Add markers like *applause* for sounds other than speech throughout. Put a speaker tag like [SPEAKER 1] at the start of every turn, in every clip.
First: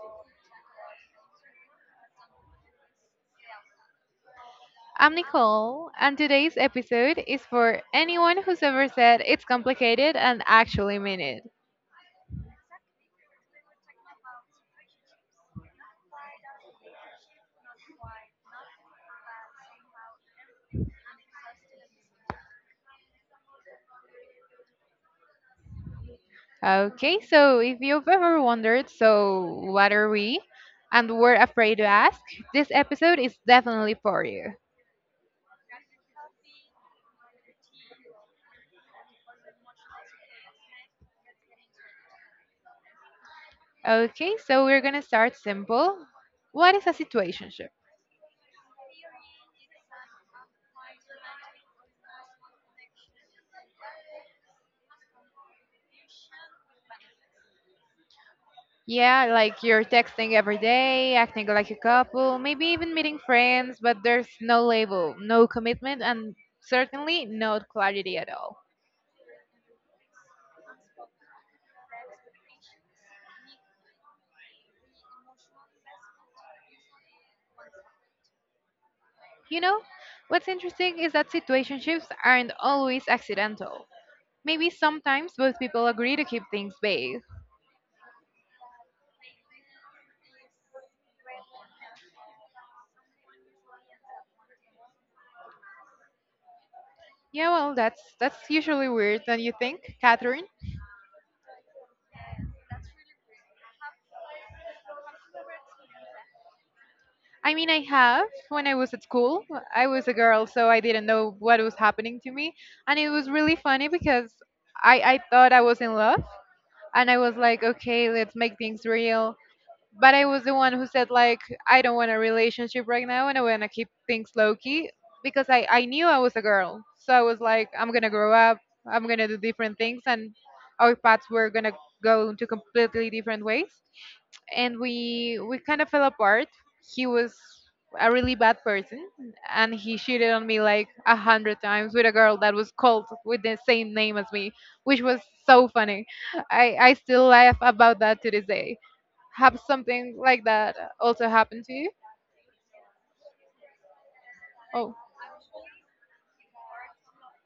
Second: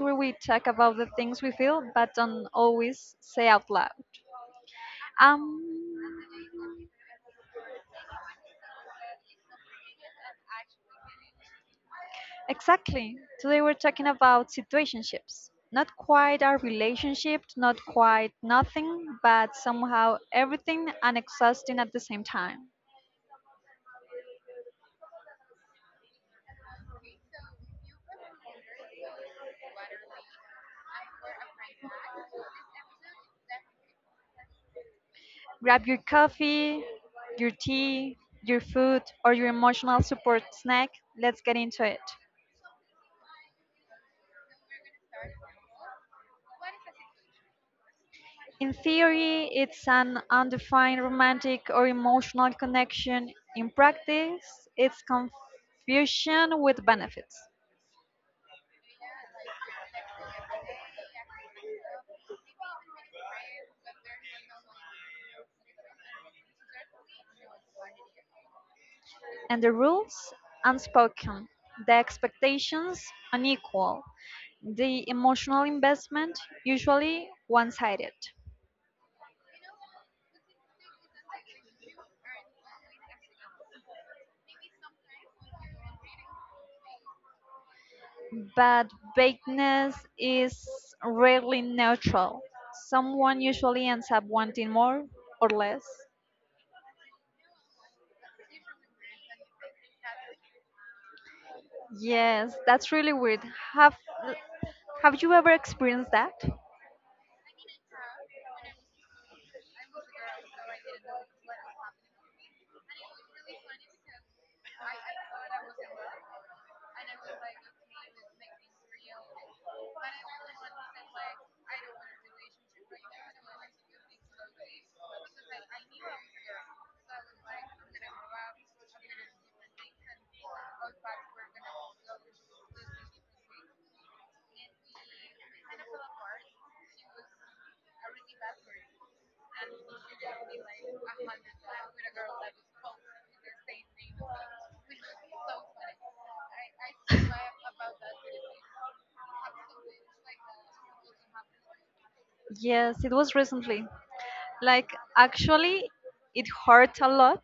[SPEAKER 1] where we talk about the things we feel but don't always say out loud.
[SPEAKER 2] I'm
[SPEAKER 1] Um,
[SPEAKER 2] Nicole, and today's episode is for anyone who's ever said it's complicated and actually mean it.
[SPEAKER 1] exactly. Today we're talking about situationships. Not quite our relationship, not quite nothing, but somehow everything and exhausting at the same time.
[SPEAKER 2] Okay, so if you've ever wondered, so what are we? And were afraid to ask, this episode is definitely for you.
[SPEAKER 1] Grab your coffee, your tea, your food, or your emotional support snack. Let's get into it.
[SPEAKER 2] Okay, so we're gonna start simple. What is a situationship?
[SPEAKER 1] In theory, it's an undefined romantic or emotional connection. In practice, it's confusion with benefits.
[SPEAKER 2] Yeah, like you're texting every day, acting like a couple, maybe even meeting friends, but there's no label, no commitment, and certainly no clarity at all.
[SPEAKER 1] And the rules? Unspoken. The expectations? Unequal. The emotional investment? Usually one sided.
[SPEAKER 2] You know, what's interesting is that situationships aren't always accidental. Maybe sometimes both people agree to keep things vague.
[SPEAKER 1] But vagueness is rarely neutral. Someone usually ends up wanting more or less.
[SPEAKER 2] Yeah, well, that's usually weird, don't you think, Catherine?
[SPEAKER 1] Yes, that's really weird. Have Have you ever experienced that?
[SPEAKER 2] I mean, I have. When I was at school, I was a girl, so I didn't know what was happening to me, and it was really funny because I thought I was in love, and I was like, okay, let's make things real. But I was the one who said, like, I don't want a relationship right now and I want to keep things low key because I knew I was a girl. So I was like, I'm going to grow up, I'm going to do different things, and our paths were going to go into completely different ways, and we kind of fell apart. He was a really bad person, and he cheated on me like a hundred times with a girl that was called with the same name as me, which was so funny. I still laugh about that to this day. Have something like that also happened to you?
[SPEAKER 1] Yes, it was recently. Like,
[SPEAKER 2] Oh.
[SPEAKER 1] actually, it hurt a lot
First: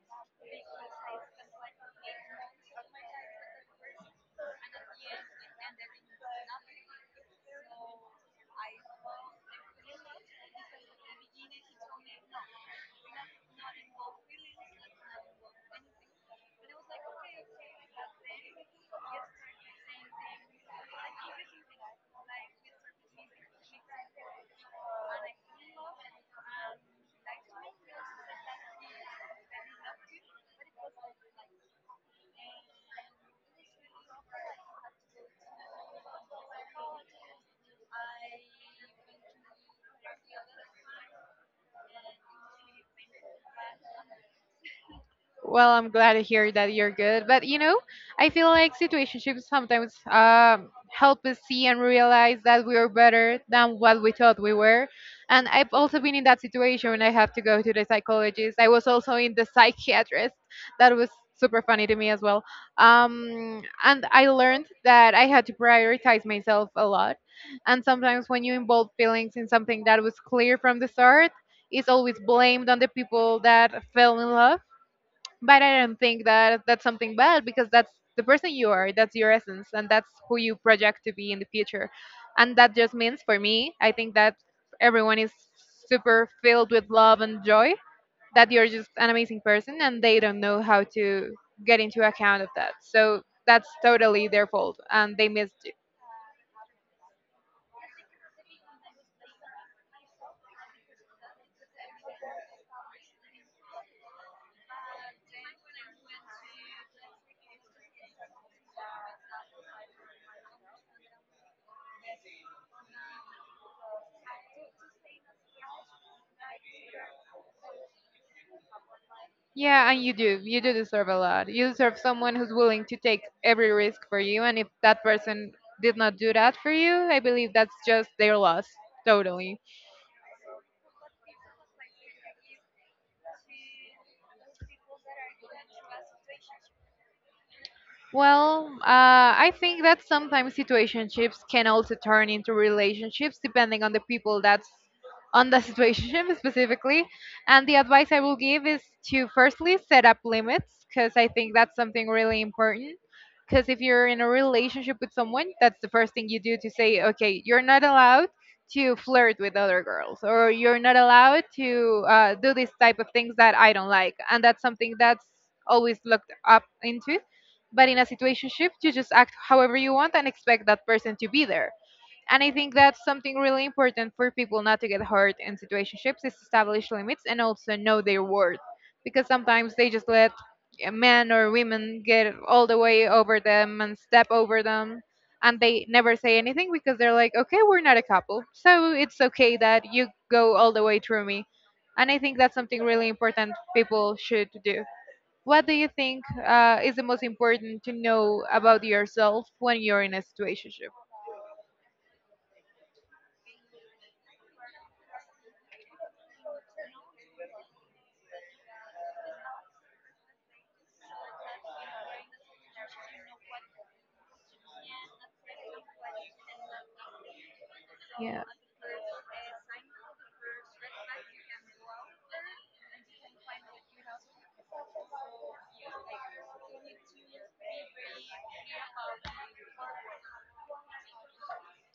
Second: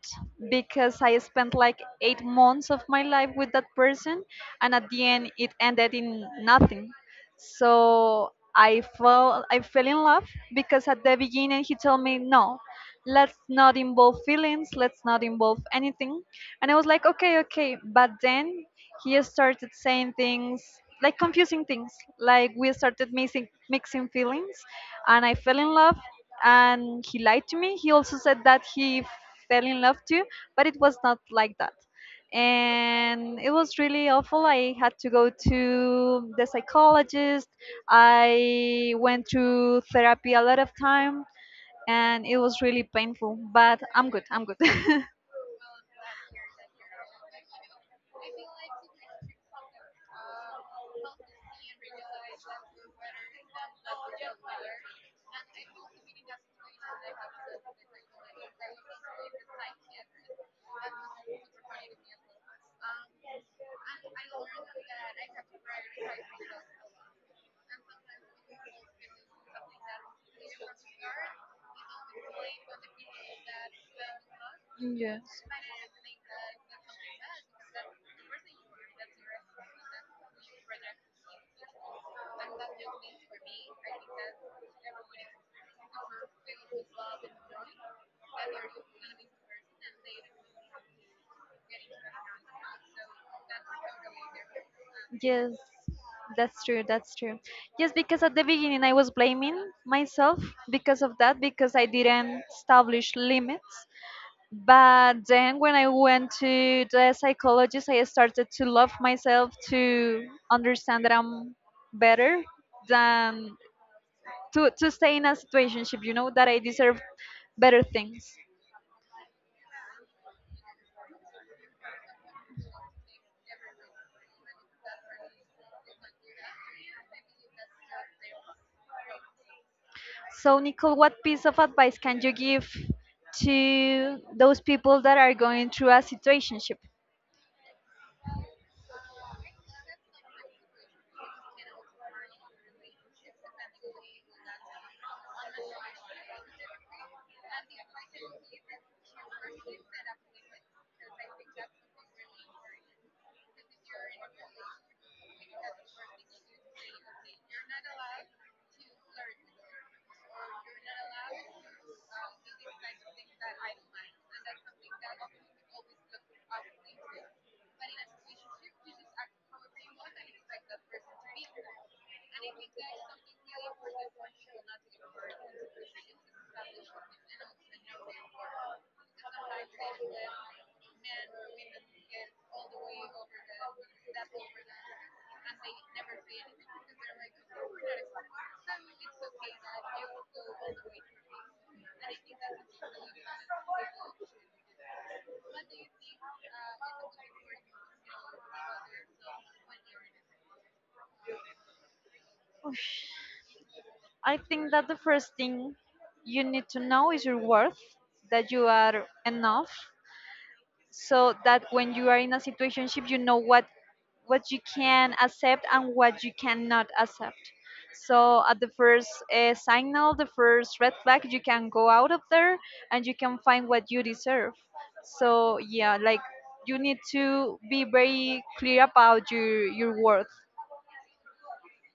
[SPEAKER 1] because I spent like 8 months of my life with that person, and at the end, it ended in nothing. So I fell in love because at the beginning he told me no, let's not involve feelings, let's not involve anything. And I was like, okay, okay. But then he started saying things, like confusing things, like we started mixing feelings, and I fell in love, and he lied to me. He also said that he fell in love too, but it was not like that, and it was really awful. I had to go to the psychologist. I went to therapy a lot of time, and it was really painful, but I'm good. I'm good.
[SPEAKER 2] Well, I'm glad to hear that you're good. But you know, I feel like situationships sometimes help us see and realize that we are better than what we thought we were. And I've also been in that situation when I have to go to the psychologist. I was also in the psychiatrist. That was super funny to me as well. And I learned that I had to prioritize myself a lot. And sometimes when you involve feelings in
[SPEAKER 1] *laughs*
[SPEAKER 2] something that was clear from the start, it's always blamed on the people that fell in love,
[SPEAKER 1] Yes.
[SPEAKER 2] but I don't think that that's something bad, because that's the person you are, that's your essence, and that's who you project to be in the future. And that just means for me, I think that everyone is super filled with love and joy, that you're just an amazing person, and they don't know how to get into account of that. So that's totally their fault, and they
[SPEAKER 1] Yes,
[SPEAKER 2] missed.
[SPEAKER 1] that's true. That's true. Yes, because at the beginning I was blaming myself because of that, because I didn't establish limits. But then when I went to the psychologist, I started to love myself, to understand that I'm better than to stay in a situationship, you know, that I deserve better things.
[SPEAKER 2] Yeah, and you do. You do deserve a lot. You deserve someone who's willing to take every risk for you. And if that person did not do that for you, I believe that's just their loss. Totally.
[SPEAKER 1] So, Nicole, what piece of advice can you give to those people that are going through a situationship?
[SPEAKER 2] Well, I think that sometimes situationships can also turn into relationships depending on the people that's on the *laughs* situationship specifically. And the advice I will give is to firstly set up limits, because I think that's something really important. Because if you're in a relationship with someone, that's the first thing you do, to say, okay, you're not allowed to flirt with other girls, or you're not allowed to do this type of things that I don't like. And that's something that's always looked up into, but in a situationship, you just act however you want and expect that person to be there. And I think that's something really important for people not to get hurt in situationships, is establish limits and also know their worth. Because sometimes they just let a men or women get all the way over them and step over them, and they never say anything because they're like, okay, we're not a couple, so it's okay that you go all the way through me. And I think that's something really important people should do. What do you think is the most important to know about yourself when you're in a situationship?
[SPEAKER 1] Oosh. I think that the first thing you need to know is your worth, that you are enough, so that when you are in a situationship you know what you can accept and what you cannot accept, so
[SPEAKER 2] Yeah.
[SPEAKER 1] at the first signal, the first red flag, you can go out of there and you can find what you deserve. So yeah, like, you need to be very clear about your worth.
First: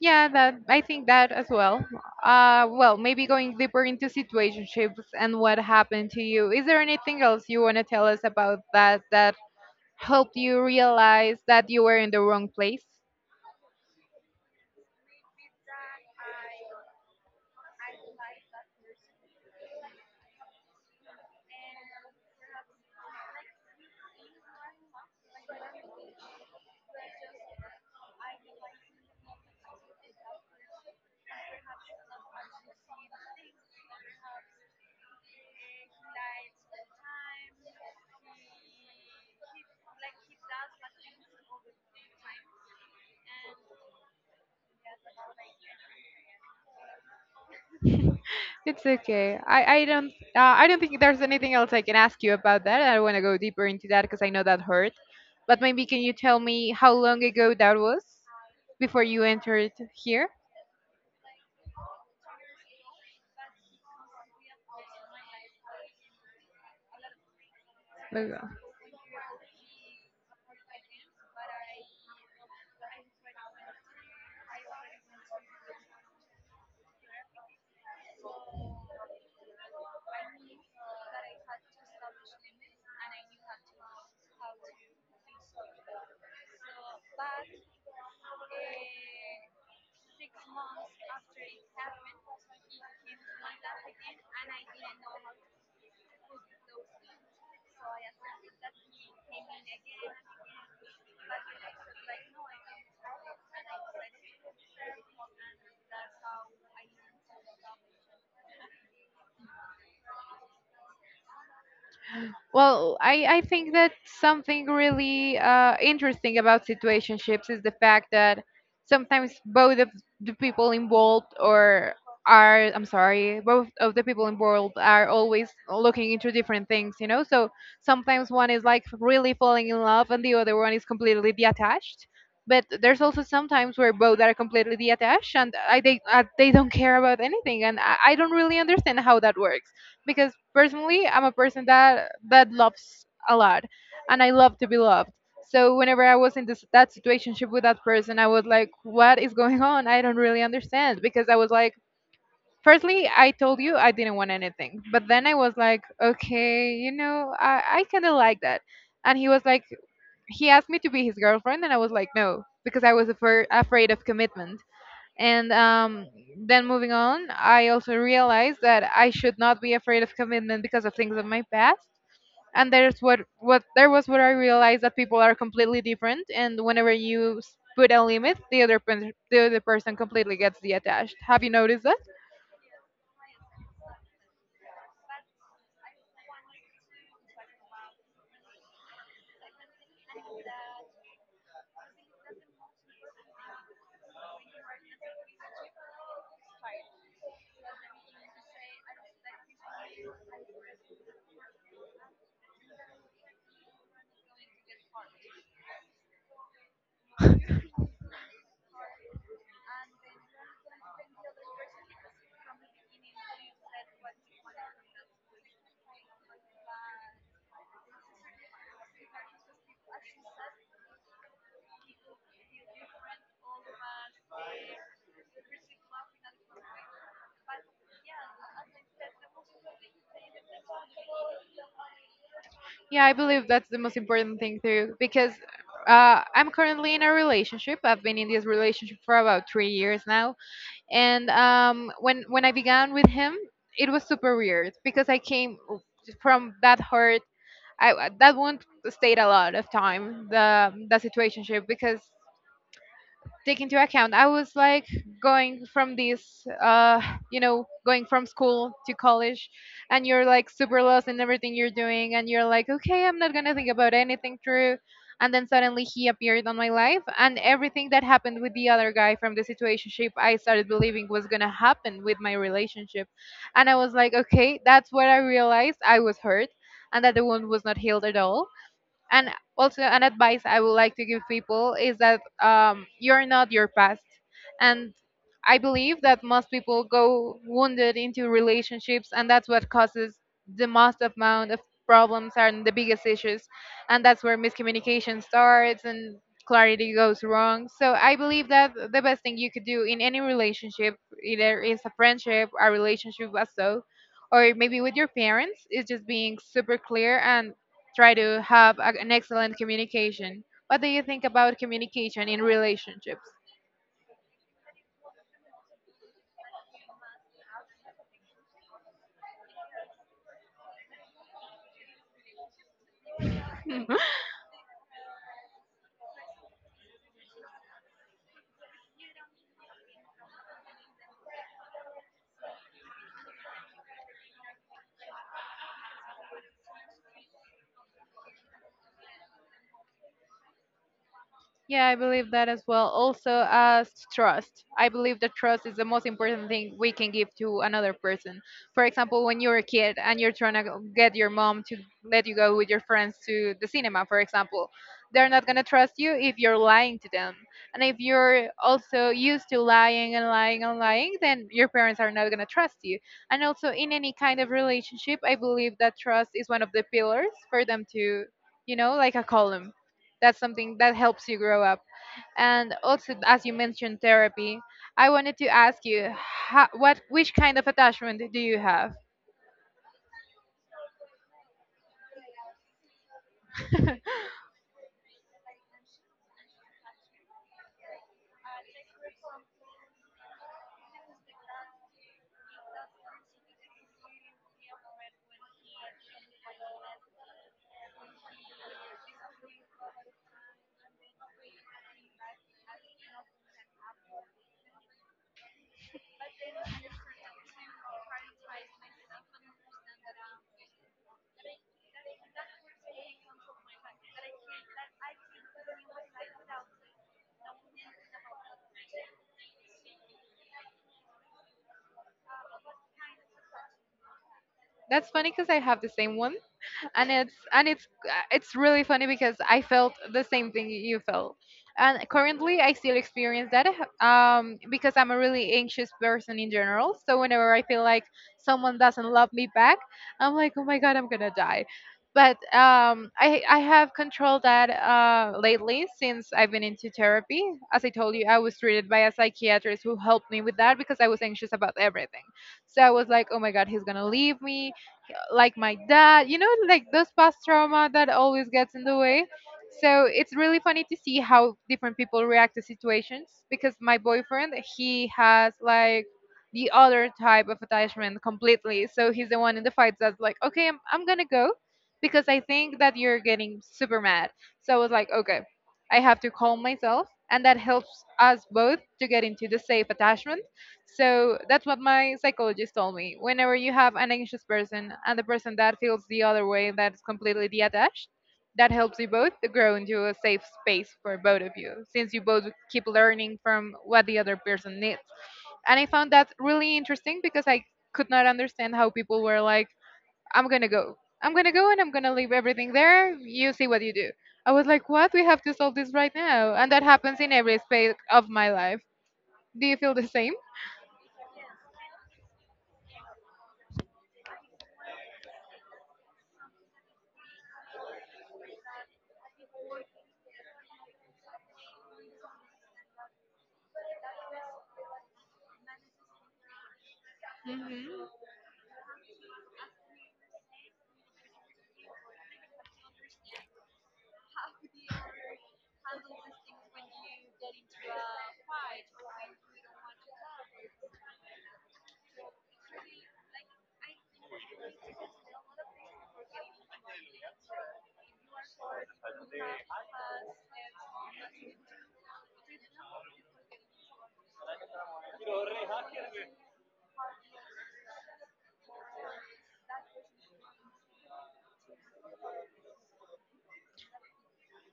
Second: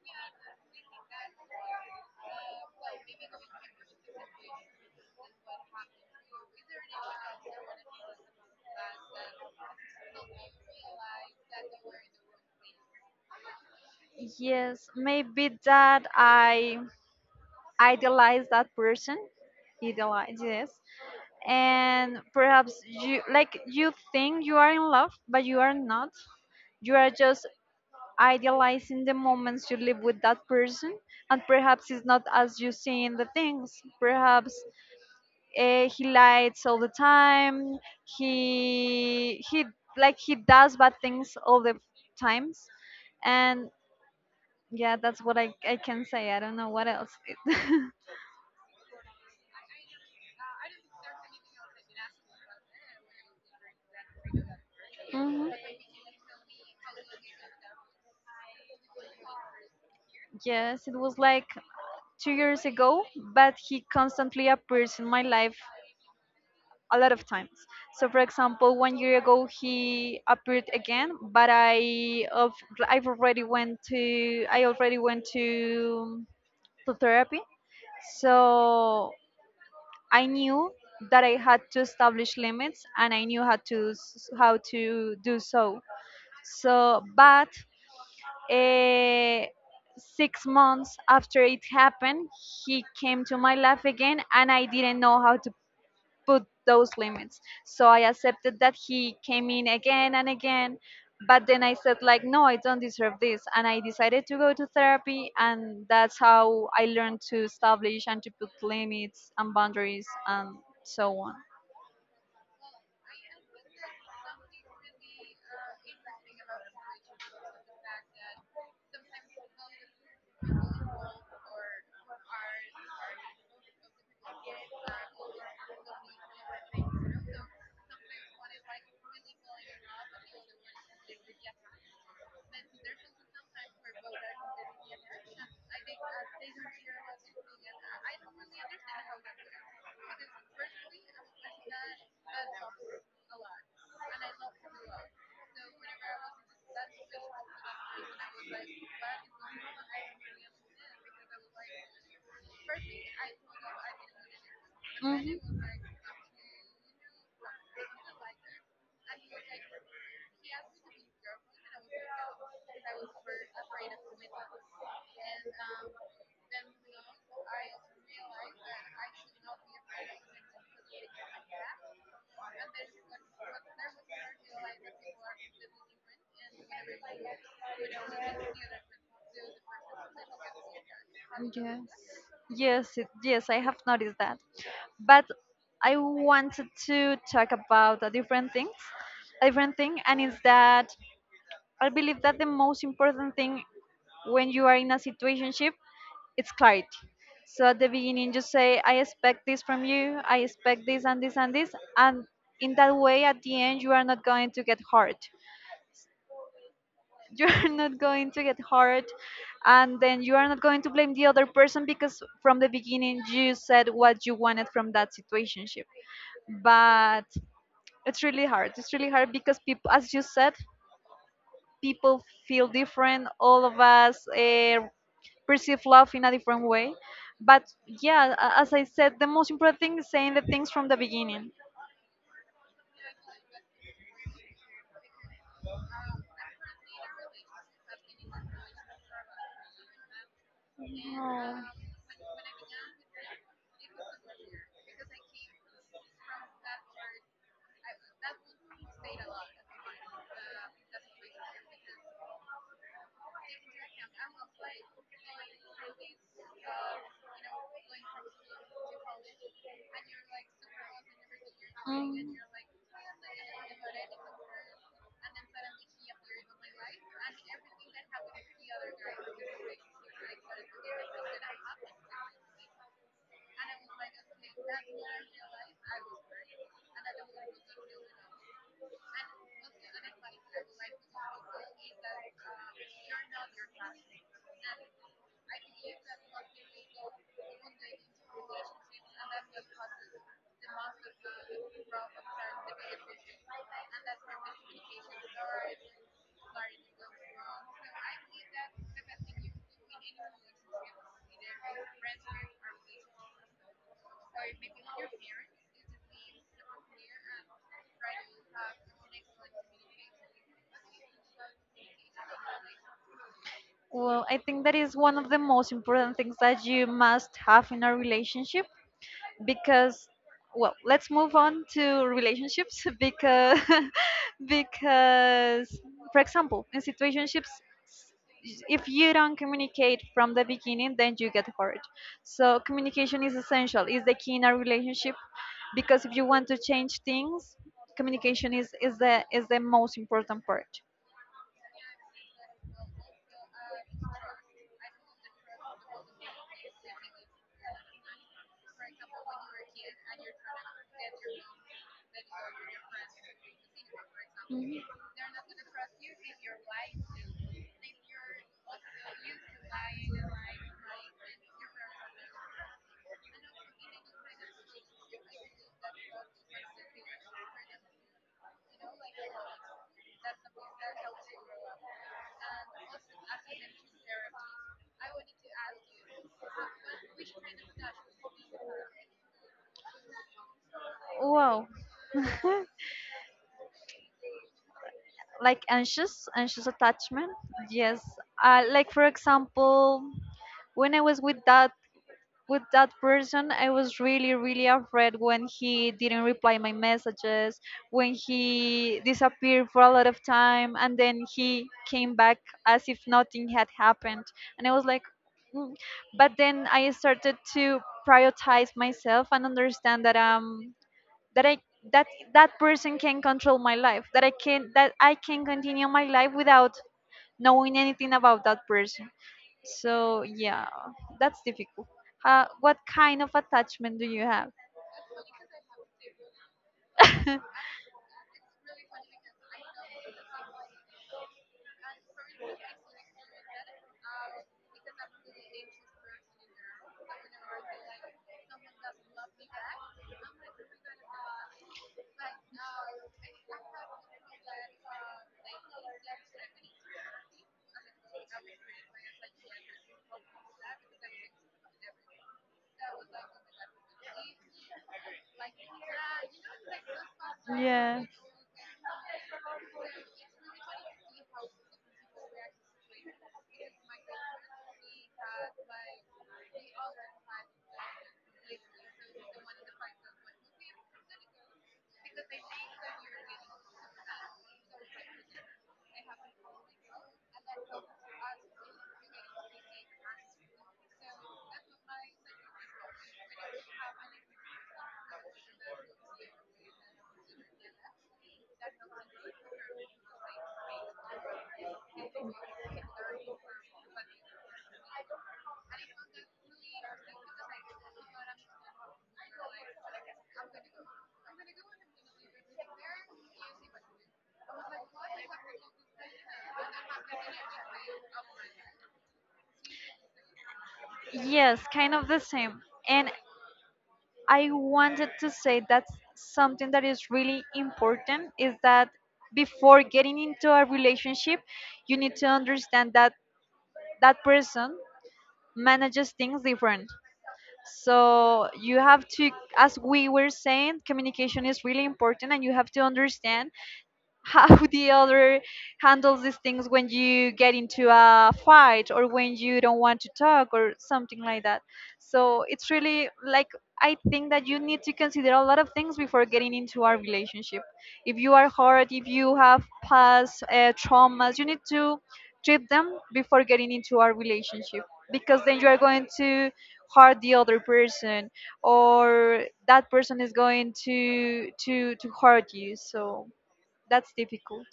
[SPEAKER 2] Yeah, that I think that as well. Well, maybe going deeper into situationships and what happened to you. Is there anything else you want to tell us about that helped you realize that you were in the wrong place?
[SPEAKER 1] Yes, maybe that I idealize that person. Idealize, yes. And perhaps you, like, you think you are in love but you are not, you are just idealizing the moments you live with that person, and perhaps it's not as you see in the things. Perhaps he lies all the time. He like he does bad things all the times. And yeah, that's what I can say. I don't know what else. *laughs*
[SPEAKER 2] It's okay. I don't I don't think there's anything else I can ask you about that. I want to go deeper into that because I know that hurt.
[SPEAKER 1] Mhm.
[SPEAKER 2] But maybe can you tell me how long ago that was before you entered here?
[SPEAKER 1] Yes, it was like 2 years ago, but he constantly appears in my life a lot of times. So, for
[SPEAKER 2] 那个.
[SPEAKER 1] example, one year ago he appeared again, but I've already went to I already went to therapy. So I knew that I had to establish limits and I knew how to do so. So, but uh, 6 months after it happened, he came to my life again, and I didn't know how to put those limits. So I accepted that he came in again and again. But then I said, like, no, I don't deserve this. And I decided to go to therapy. And that's how I learned to establish and to put limits and boundaries and so on.
[SPEAKER 2] Well, I think that something really interesting about situationships is the fact that sometimes both of the people involved or are, I'm sorry, both of the people involved are always looking into different things, you know. So sometimes one is like really falling in love and the other one is completely detached. But there's also sometimes where both are completely detached, and I, they don't care about anything, and I don't really understand how that works, because personally I'm a person that loves a lot, and I love to be loved. So whenever I was in this that situationship with that person, I was like, what is going *laughs* on? I don't really understand, because I was like, firstly, I told you I didn't want anything, but then I was like, okay, you know, I kind of like that. And he was like, he asked me to be his girlfriend, and I was like, no, because I was afraid of commitment. And then moving on, I also realized that I should not be afraid of commitment because of things of my past. And there's what there was what I realized, that people are completely different, and whenever you put a limit, the other person completely gets detached. Have you
[SPEAKER 1] Yes.
[SPEAKER 2] noticed that?
[SPEAKER 1] Yes, I have noticed that. But I wanted to talk about, a different thing, and it's that I believe that the most important thing when you are in a situationship, it's clarity. So at the beginning, just say, I expect this from you, I expect this and this and this. And in that way, at the end, you are not going to get hurt. *laughs* You are not going to get hurt. And then you are not going to blame the other person because from the beginning, you said what you wanted from that situationship. But it's really hard. It's really hard because people, as you said, people feel different. All of us perceive love in a different way. But yeah, as I said, the most important thing is saying the things from the beginning.
[SPEAKER 2] Yeah, I believe that's the most important thing too, because I'm currently in a relationship. I've been in this relationship for about 3 years now, and
[SPEAKER 1] No.
[SPEAKER 2] when I began with him, it was super weird because I came from that hurt. I, that wound stayed a lot of time, the situationship, because take into account I was like going from this you know, going from school to college, and you're like super lost in everything you're doing, and you're like, okay, I'm not gonna think about anything through. And then suddenly he appeared on my life, and everything that happened with the other guy from the situationship I started believing was gonna happen with my relationship. And I was like, okay, that's what I realized, I was hurt, and that the wound was not healed at all. And also, an advice I would like to give people is that you're not your past. And I believe that most people go wounded into relationships, and that's what causes the most amount of problems and the biggest issues, and that's where miscommunication starts and clarity goes wrong. So I believe that the best thing you could do in any relationship, either is a friendship, a relationship as so, or maybe with your parents, is just being super clear and try to have an excellent communication. What do you think about communication in relationships?
[SPEAKER 1] Well, I think that is one of the most important things that you must have in a relationship, because, well, let's move on to relationships *laughs* because *laughs* because for example in situationships, if you don't communicate from the beginning, then you get hurt. So communication is essential, is the key in a relationship, because if you want to change things, communication is the most important part.
[SPEAKER 2] Yeah, I believe that as well. Also, as trust, I believe that trust is the most important thing we can give to another person. For example, when you're a kid and you're trying to get your mom to let you go with your friends to the cinema, for example, they're not going to trust you if you're lying to them. And if you're also used to lying and lying and lying, then your parents are not going to trust you. And also, in any kind of relationship, I believe that trust is one of the pillars for them to, you know, like a column, that's something that helps you grow up. And also, as you mentioned therapy, I wanted to ask you how, what, which kind of attachment do you have?
[SPEAKER 1] Wow,
[SPEAKER 2] *laughs*
[SPEAKER 1] like anxious attachment. Yes, like for example, when I was with that person, I was really really afraid when he didn't reply my messages, when he disappeared for a lot of time, and then he came back as if nothing had happened, and I was like, "Mm." But then I started to prioritize myself and understand that that I that that person can control my life, that I can continue my life without knowing anything about that person. So yeah, that's difficult. What kind of attachment do you have?
[SPEAKER 2] That's funny, because I have the same one, and it's it's really funny because I felt the same thing you felt. And currently, I still experience that, because I'm a really anxious person in general. So whenever I feel like someone doesn't love me back, I'm like, oh my god, I'm gonna die. But I have controlled that lately, since I've been into
[SPEAKER 1] *laughs*
[SPEAKER 2] therapy. As I told you, I was treated by a psychiatrist who helped me with that because I was anxious about everything. So I was like, oh my God, he's going to leave me like my dad, you know, like those past trauma
[SPEAKER 1] Yeah.
[SPEAKER 2] that always gets in the way. So it's really funny to see how different people react to situations, because my boyfriend, he has like the other type of attachment completely. So he's the one in the fights that's like, okay, I'm gonna go because I think that you're getting super mad. So I was like, okay, I have to calm myself. And that helps us both to get into the safe attachment. So that's what my psychologist told me. Whenever you have an anxious person and the person that feels the other way, that's completely detached, that helps you both to grow into a safe space for both of you, since you both keep learning from what the other person needs. And I found that really interesting because I could not understand how people were like, I'm gonna go. I'm gonna go and I'm gonna leave everything there. You see what you do. I was like, what? We have to solve this right now. And that happens in every aspect of my life. Do you feel the same?
[SPEAKER 1] Yes, kind of the same. And I wanted to say that's something that is really important is that before getting into a relationship, you need to understand that that person manages things different. So you have to, as we were saying, communication is really important, and you have to understand how *laughs* the other handles these things when you get into a fight or when you don't want to talk or something like that. So it's really like, I think that you need to consider a lot of things before getting into a relationship. If you are hurt, if you have past traumas, you need to treat them before getting into a relationship, because then you are going to hurt the other person or that person is going to hurt you, so that's difficult.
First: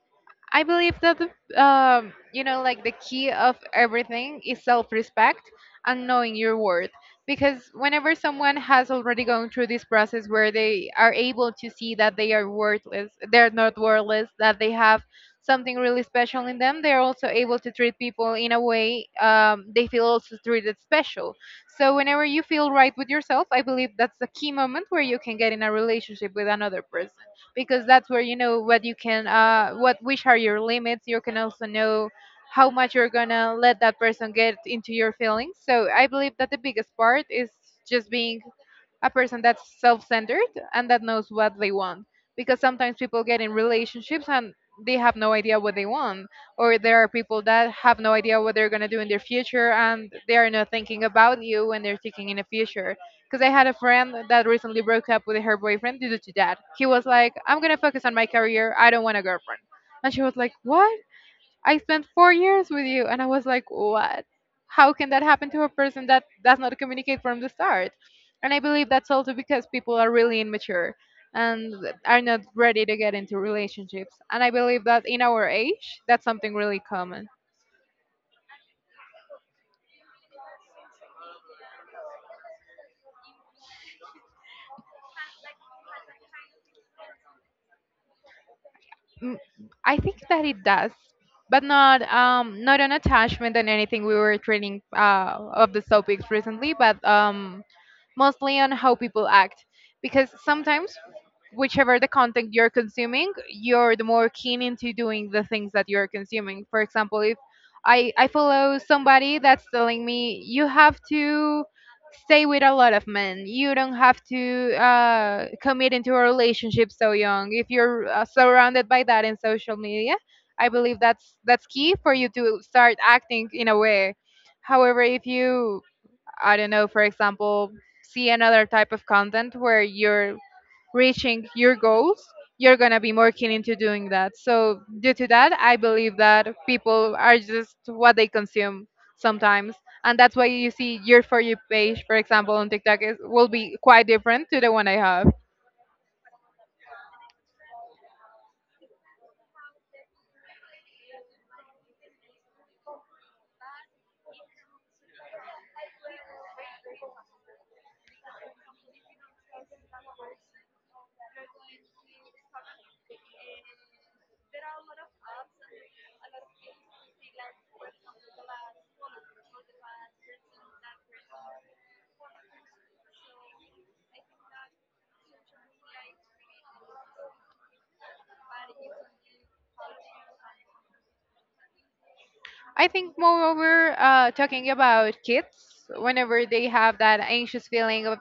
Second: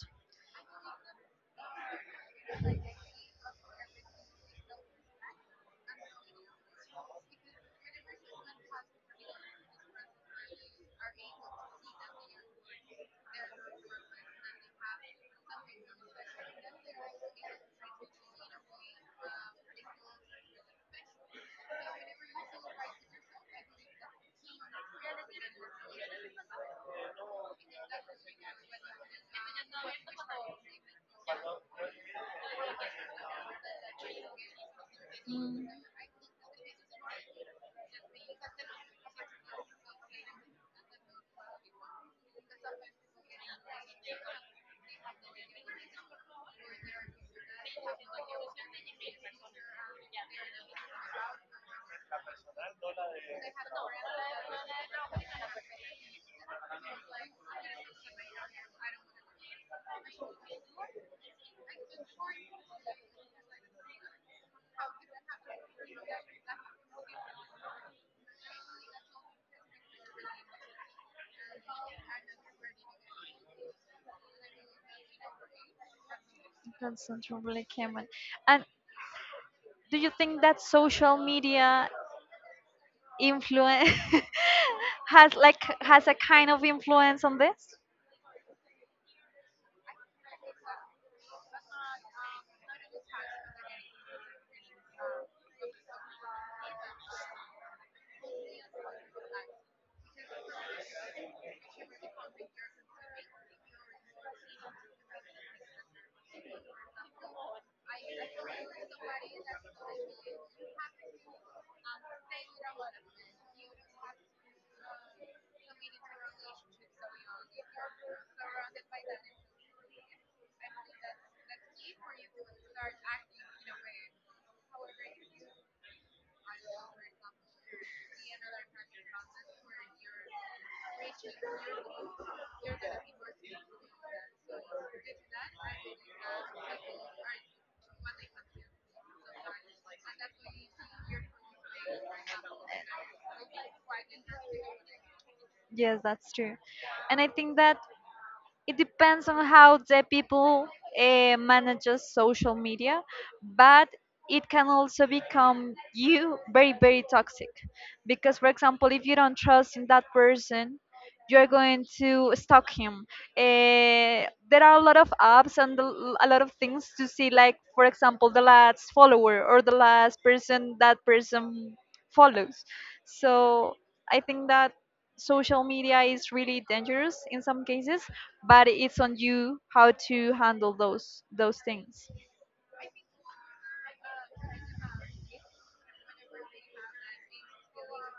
[SPEAKER 2] I believe that like the key of everything is self-respect and knowing your worth. Because whenever someone has already gone through this process where they are able to see that they are worthless, they're not worthless, that they have something really special in them, they're also able to treat people in a way they feel also treated special. So whenever you feel right with yourself, I believe that's the key moment where you can get in a relationship with another person, because that's where you know what you can what which are your limits. You can also know how much you're gonna let that person get into your feelings, so I believe that the biggest part is just being a person that's self-centered and that knows what they want, because sometimes people get in relationships and they have no idea what they want, or there are people that have no idea what they're going to do in their future and they are not thinking about you when they're thinking in the future. Because I had a friend that recently broke up with her boyfriend due to that. He was like, I'm going to focus on my career, I don't want a girlfriend. And she was like, what? I spent 4 years with you. And I was like, what? How can that happen to a person that does not communicate from the start? And I believe that's also because people are really immature and are not ready to get into relationships. And I believe that in our age, that's something really
[SPEAKER 1] That's
[SPEAKER 2] common.
[SPEAKER 1] not really common. And do you think that social media influence *laughs* has like has a kind of influence on this?
[SPEAKER 2] Mm, I think that it does, but not an attachment and anything. We were treating of the topics recently, but mostly on how people act. Because sometimes, whichever the content you're consuming, you're the more keen into doing the things that you're consuming. For example, if I follow somebody that's telling me, you have to stay with a lot of men. You don't have to commit into a relationship so young. If you're surrounded by that in social media, I believe that's key for you to start acting in a way. However, if you, I don't know, for example, see another type of content where you're reaching your goals, you're going to be more keen into doing that. So, due to that, I believe that people are just what they consume sometimes. And that's why you see your For You page, for example, on TikTok, will be quite different to the one I have.
[SPEAKER 1] Yes, that's true. And I think that it depends on how the people manages social media, but it can also become you very very toxic, because for example if you don't trust in that person, you're going to stalk him. There are a lot of apps and a lot of things to see, like for example the last follower or the last person that person follows. So I think that social media is really dangerous in some cases, but it's on you how to handle those things.
[SPEAKER 2] I think, moreover, talking about kids, whenever they have that anxious feeling of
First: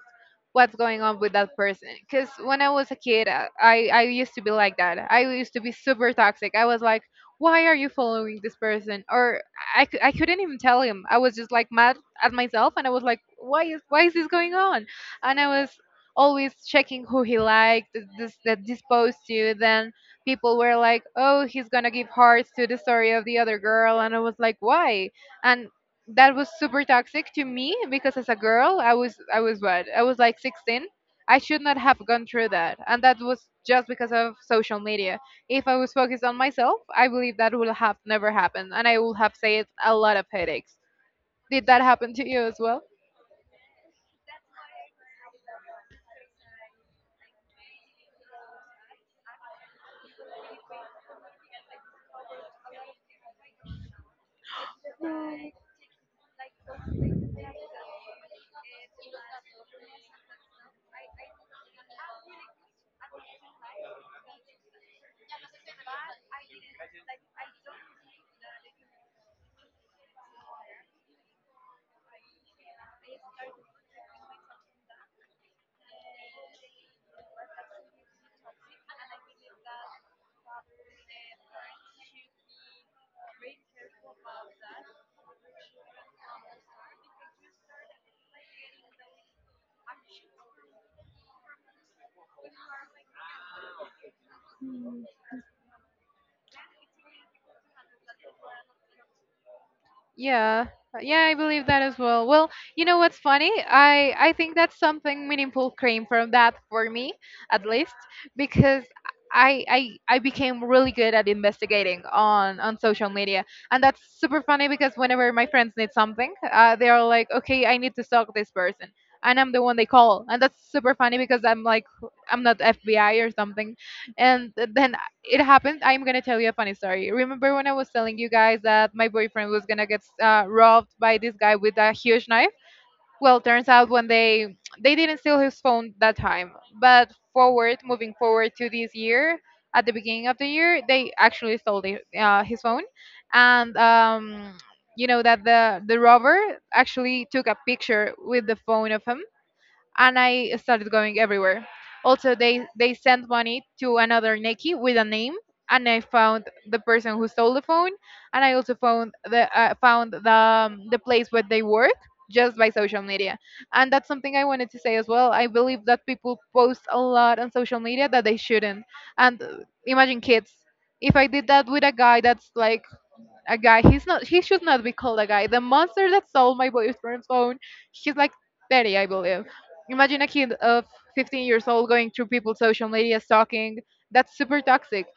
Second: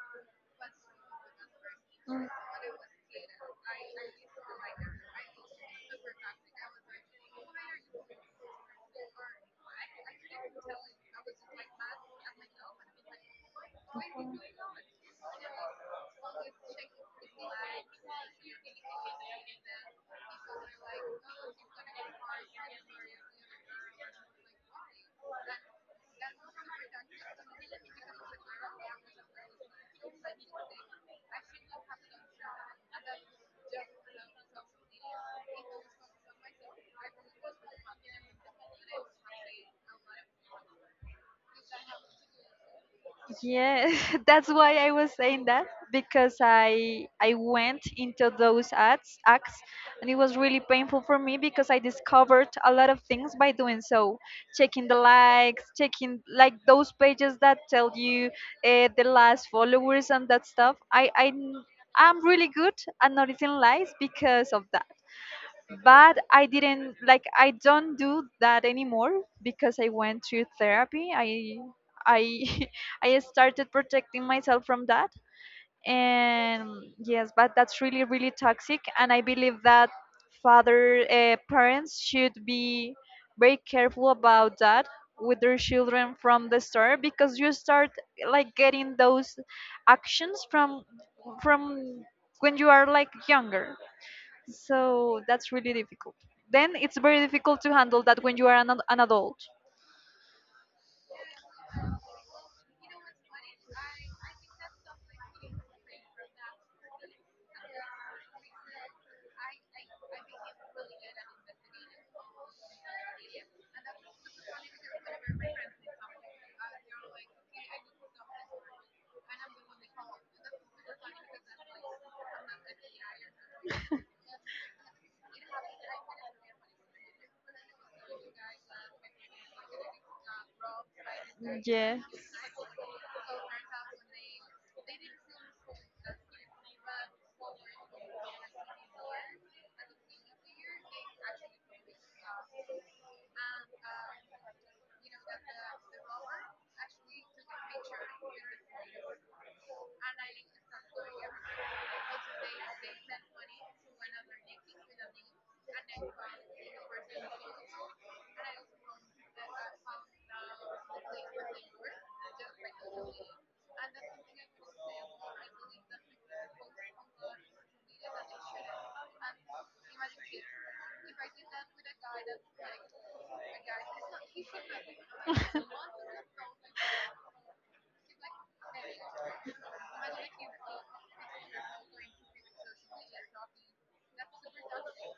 [SPEAKER 2] what's going on with that person. Because when I was a kid, I used to be like that. I used to be super toxic. I was like, why are you following this person? Or I, cou-
[SPEAKER 1] Mm.
[SPEAKER 2] I couldn't even tell him. I was just like mad at myself and I was like, why is this going on? And I was always checking who he liked, this, that this post to, then people were like, "Oh, he's gonna give hearts to the story of the other girl," and I was like, "Why?" And that was super toxic to me because as a girl, I was like 16. I should not have gone through that, and that was just because of social media. If I was focused on myself, I believe that would have never happened, and I would have saved a lot of headaches. Did that happen to you as well?
[SPEAKER 1] Yeah, *laughs* that's why I was saying that, because I went into those ads acts, and it was really painful for me because I discovered a lot of things by doing so, checking the likes, checking like those pages that tell you the last followers and that stuff. I'm really good at noticing lies because of that, but I didn't like I don't do that anymore because I went through therapy. I *laughs* I started protecting myself from that. And yes, but that's really really toxic, and I believe that father parents should be very careful about that with their children from the start, because you start like getting those actions from when you are like younger, so that's really difficult. Then it's very difficult to handle that when you are an adult.
[SPEAKER 2] Yeah. Yeah, I believe that as well. Well, you know what's funny? I think that something meaningful came from that for me, at least, because I I I became really good at investigating on social media, and that's super funny because whenever my friends need something, they are like, okay, I need to stalk this person, and I'm the one they call. And that's super funny because I'm like, I'm not FBI or something.
[SPEAKER 1] *laughs*
[SPEAKER 2] And then it happened. I'm gonna tell you a funny story. Remember when I was telling you guys that my boyfriend was gonna get robbed by this guy with a
[SPEAKER 1] Yeah.
[SPEAKER 2] huge knife? Well, turns out when they didn't steal his phone that time, but moving forward to this year, at the beginning of the year, they actually stole his phone, and you know that the robber actually took a picture with the phone of him, and I started going everywhere. Also, they sent money to another Nikki with a name, and I found the person who stole the phone, and I also found the place where they work, just by social media. And that's something I wanted to say as well. I believe that people post a lot on social media that they shouldn't. And imagine kids. If I did that with a guy that's like a guy. He's not. He should not be called a guy. The monster that stole my boyfriend's phone. He's like 30, I believe. Imagine a kid of 15 years old going through people's social media stalking. That's super toxic.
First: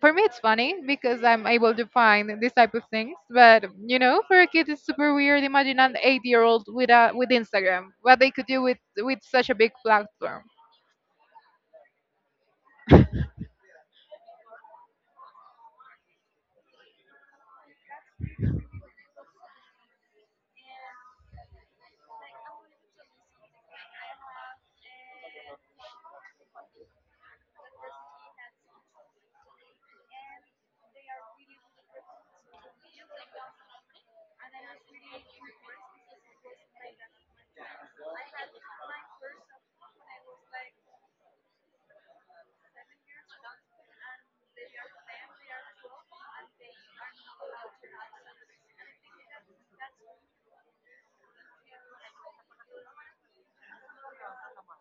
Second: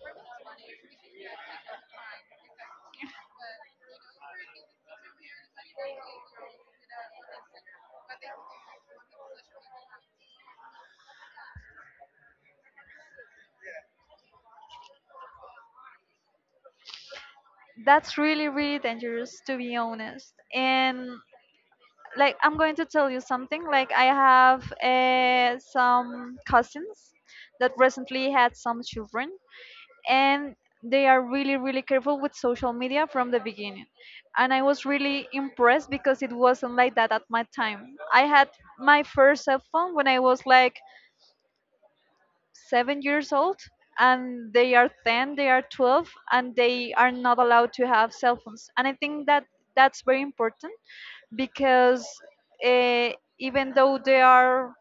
[SPEAKER 2] For me, it's funny because I'm able to find these type of things. But you know, for a kid, it's super weird. Imagine an 8-year-old with a with Instagram. What they could do with such a big platform.
[SPEAKER 1] That's really, really dangerous, to be honest. And like, I'm going to tell you something. Like, I have some cousins that recently had some children, and they are really really careful with social media from the beginning. And I was really impressed, because it wasn't like that at my time. I had my first cell phone when I was like 7 years old, and they are 10, they are 12, and they are not allowed to have cell phones. And I think that that's very important, because uh, even though they are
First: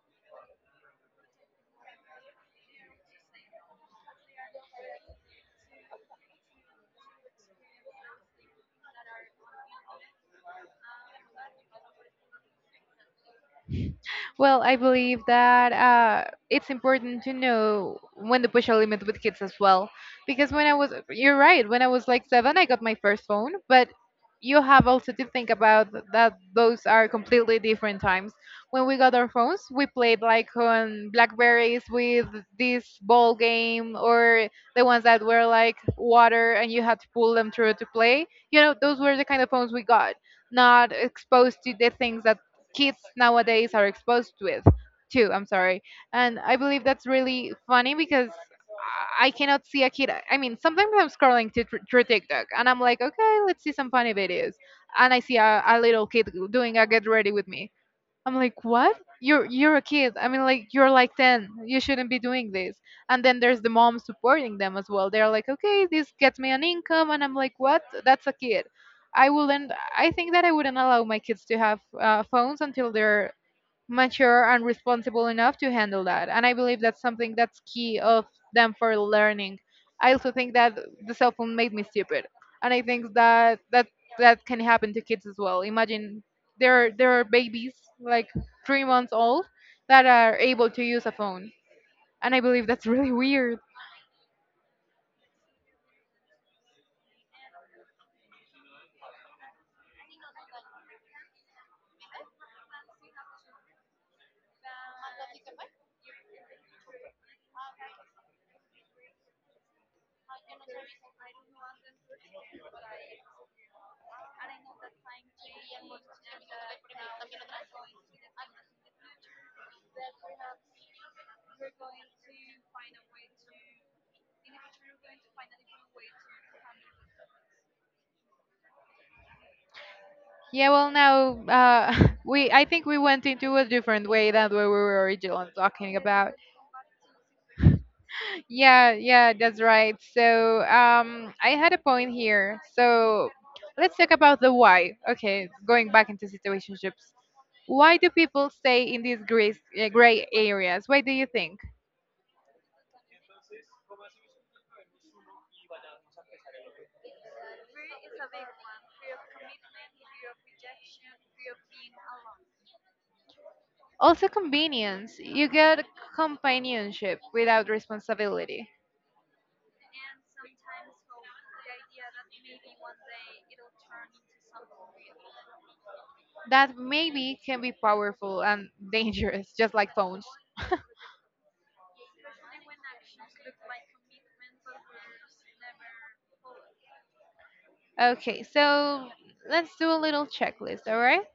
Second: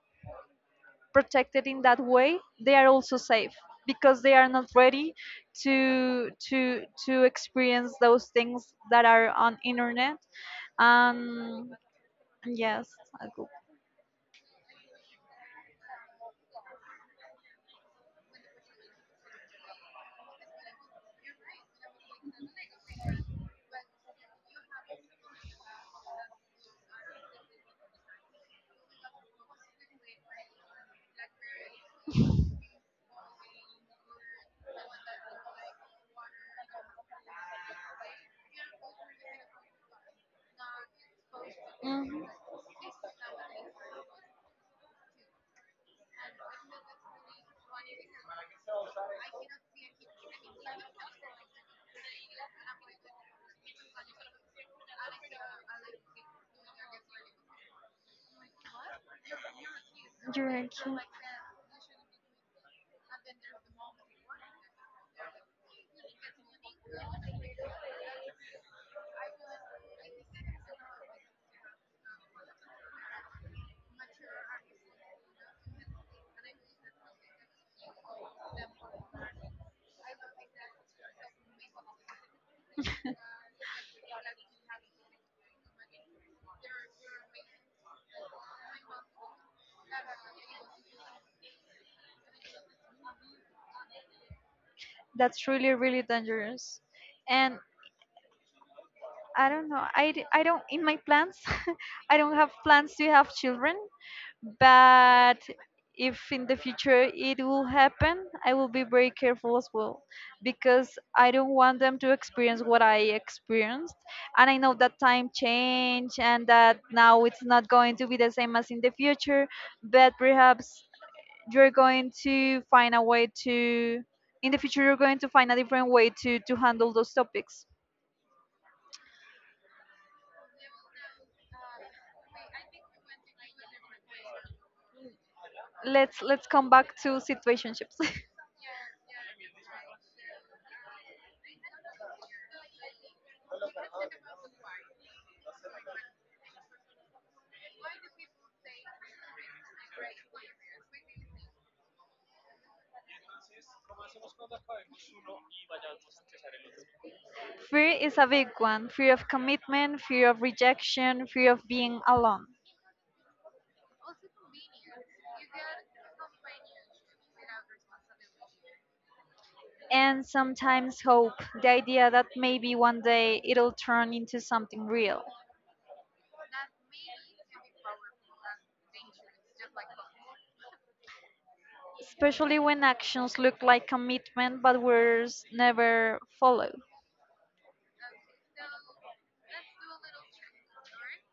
[SPEAKER 1] protected in that way, they are also safe, because they are not ready to experience those things that are on internet. Um, yes, I go-
[SPEAKER 2] Well, I believe that it's important to know when to push a limit with kids as well. Because when I was, you're right, when I was like seven, I got my first phone, but you have also to think about that those are completely different times. When we got our phones, we played like on Blackberries with
[SPEAKER 1] *laughs*
[SPEAKER 2] this ball game or the ones that were like water and you had to pull them through to play. You know, those were the kind of phones we got, not exposed to the things
[SPEAKER 1] Mhm.
[SPEAKER 2] that kids nowadays are exposed with too. I'm sorry. And I believe that's really funny because I cannot see a kid. I mean, sometimes I'm scrolling through TikTok and I'm like, okay, let's see some funny videos. And I see a little kid doing a get ready with me. I'm like, what? You're a kid. I mean,
[SPEAKER 1] You're
[SPEAKER 2] like
[SPEAKER 1] okay.
[SPEAKER 2] you're like 10. You shouldn't be doing this. And then there's the mom supporting them as well. They're like, okay, this gets me an income, and I'm like, what? That's a kid. I wouldn't. I think that I wouldn't allow my kids to have phones until they're mature and
[SPEAKER 1] *laughs*
[SPEAKER 2] responsible enough to handle that. And I believe that's something that's key of them for learning. I also think that the cell phone made me stupid, and I think that that can happen to kids as well. Imagine there are babies like 3 months old that are able to use a phone, and I believe that's *laughs* really weird.
[SPEAKER 1] That's really, really dangerous. And I don't know. I don't, in my plans, *laughs* I don't have plans to have children. But if in the future it will happen, I will be very careful as well, because I don't want them to experience what I experienced. And I know that time change and that now it's not going to be the same as in the future. But perhaps you're going to find a way to, in the future, you're going to find a different way to handle those topics.
[SPEAKER 2] Yeah, well, now *laughs* we I think we went into a different way than what we were originally talking about.
[SPEAKER 1] Let's come back to situationships. *laughs*
[SPEAKER 2] Yeah, yeah, that's right. So I had a point here. So let's talk about the why. Okay, going back into situationships. Why do people stay in these gray areas? Why do you think?
[SPEAKER 1] Fear is a big one. Fear of commitment, fear of rejection, fear of being alone.
[SPEAKER 2] Also, convenience. You get companionship without responsibility.
[SPEAKER 1] And sometimes hope, the idea that maybe one day it'll turn into something real.
[SPEAKER 2] That maybe can be powerful and *laughs* dangerous, just like phones.
[SPEAKER 1] Especially when actions look like commitment but words never follow.
[SPEAKER 2] Okay, so let's do a little checklist, all right?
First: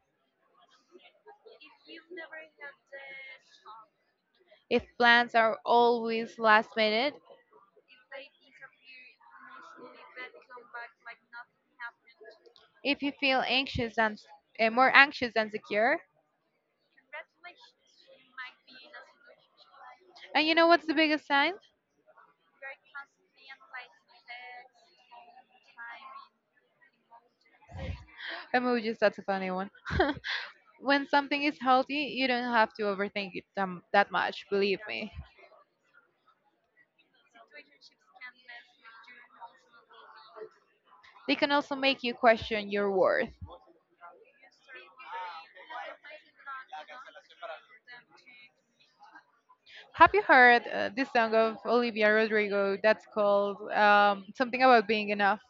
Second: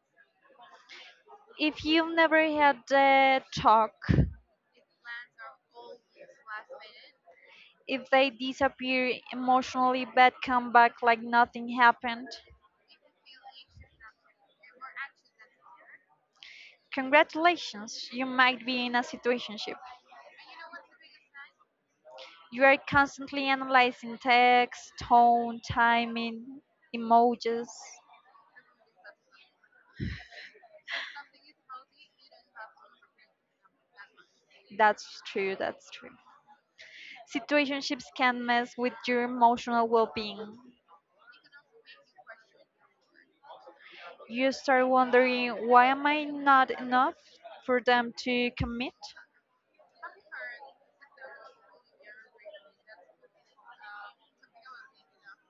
[SPEAKER 1] If you've never had the talk,
[SPEAKER 2] If plans are always last minute,
[SPEAKER 1] if they disappear emotionally but come back like nothing happened,
[SPEAKER 2] if you feel anxious and more anxious than secure.
[SPEAKER 1] congratulations, you might be in a situationship.
[SPEAKER 2] And you know what's the biggest sign?
[SPEAKER 1] You are constantly analyzing text, tone, timing, emojis.
[SPEAKER 2] Emojis, that's a funny one. *laughs* When something is healthy, you don't have to overthink it that much, believe me.
[SPEAKER 1] That's true, that's true. Situationships can mess with your emotional well being.
[SPEAKER 2] They can also make you question your worth.
[SPEAKER 1] You start wondering, why am I not enough for them to commit?
[SPEAKER 2] Have you heard this song of Olivia Rodrigo that's called Something About Being Enough?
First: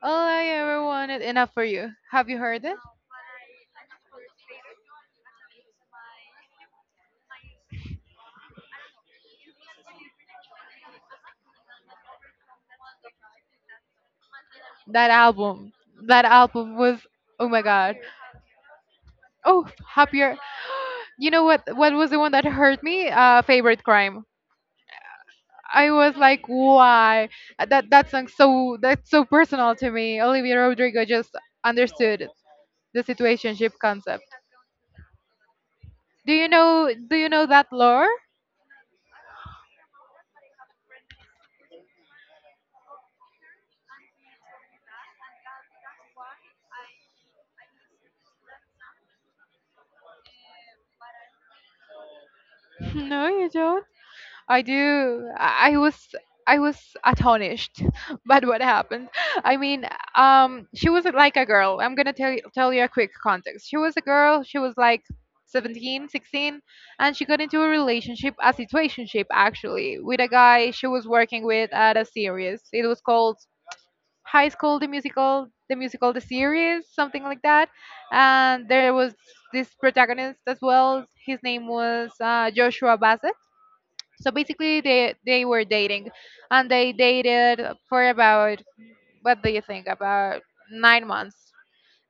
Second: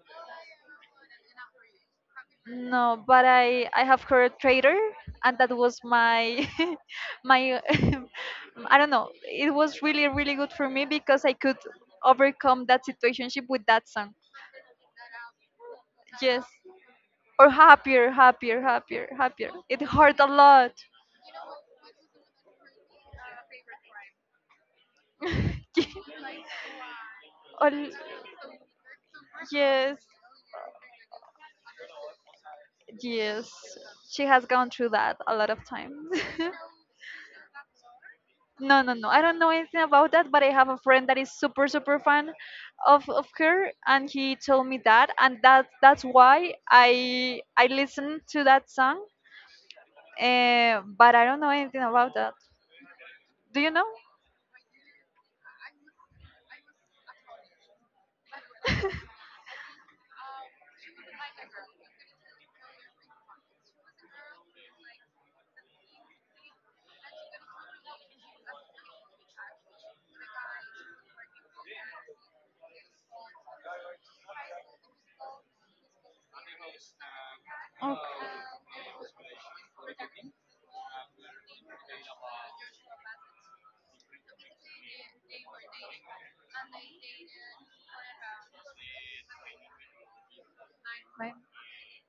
[SPEAKER 2] All I ever wanted, enough for you. Have you heard it?
[SPEAKER 1] No, but I have heard traitor, and that was my *laughs* my *laughs* I don't know. It was really really good for me because I could overcome that situationship with that song.
[SPEAKER 2] That album, that
[SPEAKER 1] Yes.
[SPEAKER 2] album was, oh
[SPEAKER 1] Or
[SPEAKER 2] my God.
[SPEAKER 1] happier, happier, happier, happier.
[SPEAKER 2] Oh,
[SPEAKER 1] It hurt a
[SPEAKER 2] happier.
[SPEAKER 1] lot.
[SPEAKER 2] You know what? What was the one that hurt me? Favorite crime. I
[SPEAKER 1] *laughs*
[SPEAKER 2] was like, why? Uh, That
[SPEAKER 1] Al-
[SPEAKER 2] that song. So that's so personal to
[SPEAKER 1] yes,
[SPEAKER 2] me. Olivia Rodrigo just understood the
[SPEAKER 1] yes.
[SPEAKER 2] situationship concept.
[SPEAKER 1] She has gone through that a lot of times.
[SPEAKER 2] Do you know? Do you know that lore?
[SPEAKER 1] *laughs* No, no, no. I don't know anything about that, but I have a friend that is super, super fan of her, and he told me that, and that's why I listened to that song. But I don't know anything about that.
[SPEAKER 2] *laughs* No, you
[SPEAKER 1] Do you
[SPEAKER 2] don't.
[SPEAKER 1] know?
[SPEAKER 2] I do. I was astonished *laughs* but what happened. I mean, she was like a girl. I'm gonna tell you a quick context. She was a girl. She was like 17, 16, and she got into a relationship, a situationship actually, with a guy she was working with at a series. It was called High School the Musical, the musical, the series, something like that.
[SPEAKER 1] Okay.
[SPEAKER 2] And there was this protagonist as well. His name was Joshua Bassett. So basically, they were dating, and they dated for about, what do you think, about 9 months.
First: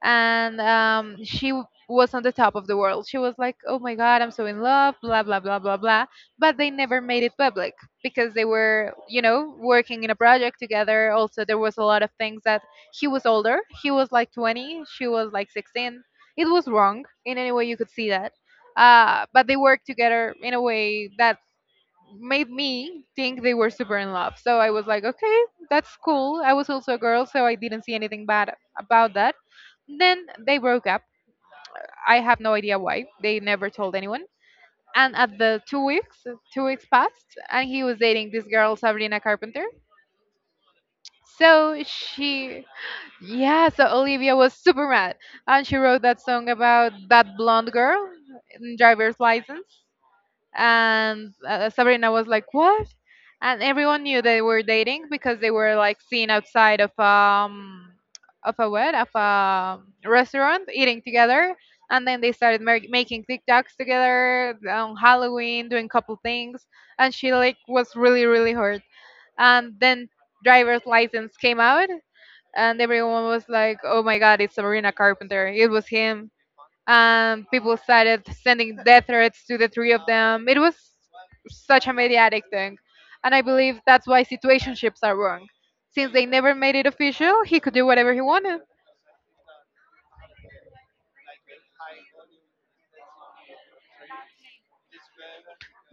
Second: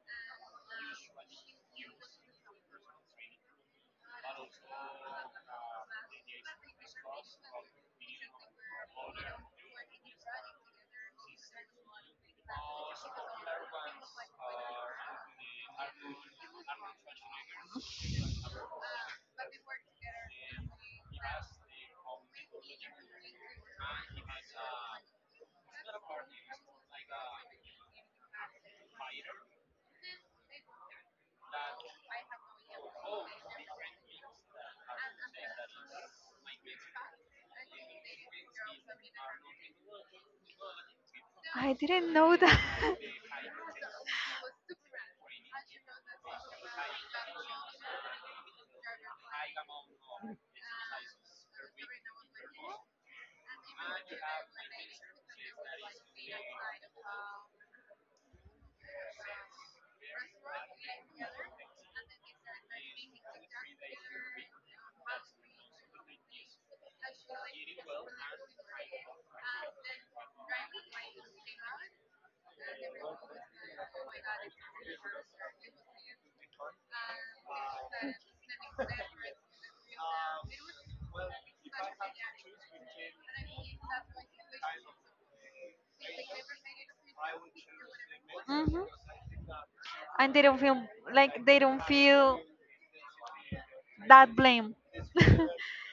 [SPEAKER 2] And was on the top of the world. She was like, "Oh my God, I'm so in love," blah blah blah blah blah. But they never made it public because they were, you know, working in a project together. Also, there was a lot of things that he was older. He was like 20. She was like 16. It was wrong in any way you could see that, but they worked together in a way that made me think they were super in love. So I was like, okay, that's cool. I was also a girl, so I didn't see anything bad about that. Then they broke up. I have no idea why. They never told anyone. And at the 2 weeks passed, and he was dating this girl, Sabrina Carpenter.
[SPEAKER 1] I
[SPEAKER 2] So
[SPEAKER 1] didn't know that.
[SPEAKER 2] yeah, so Olivia was super mad. And she wrote that song about that blonde girl in driver's license. And Sabrina was like, "What?" And everyone knew they were dating because they were like seen outside of a what of a restaurant eating together, and then they started making TikToks together on Halloween, doing couple things, and she like was really really hurt. And then driver's license came out, and everyone was like, "Oh my God, it's Sabrina Carpenter! It was him." People started sending death threats to the three of them. It was such a mediatic thing, and I believe that's why situationships are wrong. Since they never made it official, he
[SPEAKER 1] *laughs*
[SPEAKER 2] could do whatever he wanted.
[SPEAKER 1] Hmm. And they don't feel like they don't feel that blame.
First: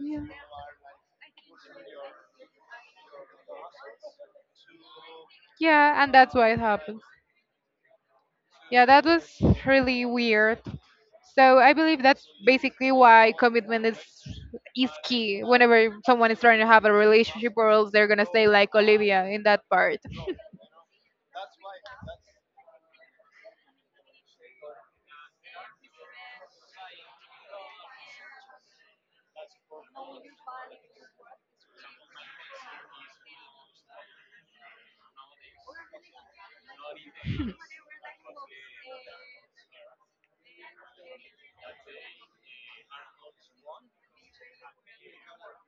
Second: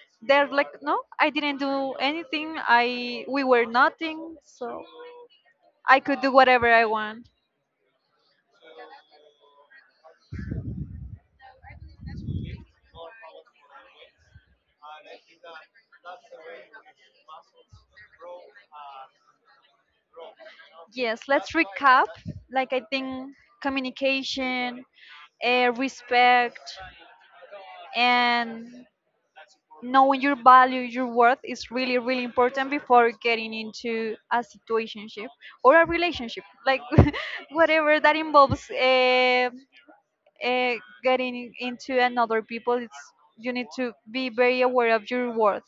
[SPEAKER 2] Yeah.
[SPEAKER 1] They're like, no, I didn't do anything. I, we were nothing, so I
[SPEAKER 2] Yeah, and
[SPEAKER 1] could do
[SPEAKER 2] that's why it
[SPEAKER 1] whatever I
[SPEAKER 2] happened.
[SPEAKER 1] want.
[SPEAKER 2] Yeah, that was really weird. So I believe that's basically why commitment is key whenever someone is trying to have a relationship or else they're gonna stay like Olivia in that part.
[SPEAKER 1] Yes, let's recap. Like, I think communication, respect, and knowing your value, your worth is really, really important before getting into a situationship or a relationship, like *laughs* whatever that involves uh, getting into another people. It's, you need to be very aware of your worth.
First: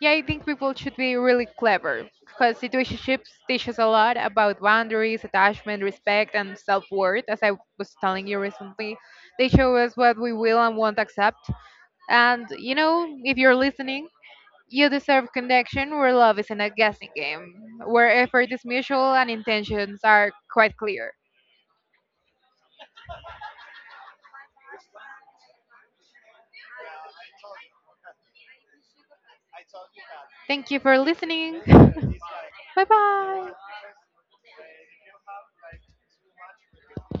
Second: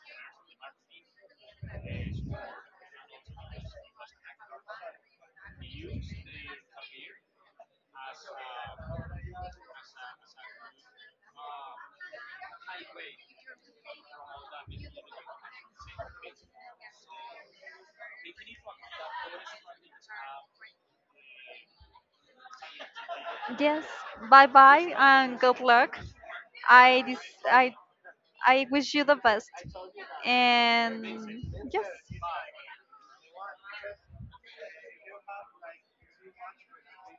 [SPEAKER 2] Yeah, I think people should be really clever because situationships teach us a lot about boundaries, attachment, respect, and self-worth. As I was telling you recently, they show us what we will and won't accept. And you know, if you're listening, you deserve connection where love isn't a guessing game, where effort is mutual and intentions are quite clear.
[SPEAKER 1] Yes, bye bye and good luck. I dis- I I wish you the best.
[SPEAKER 2] Thank you for
[SPEAKER 1] And
[SPEAKER 2] listening. *laughs*
[SPEAKER 1] yes.
[SPEAKER 2] Bye bye.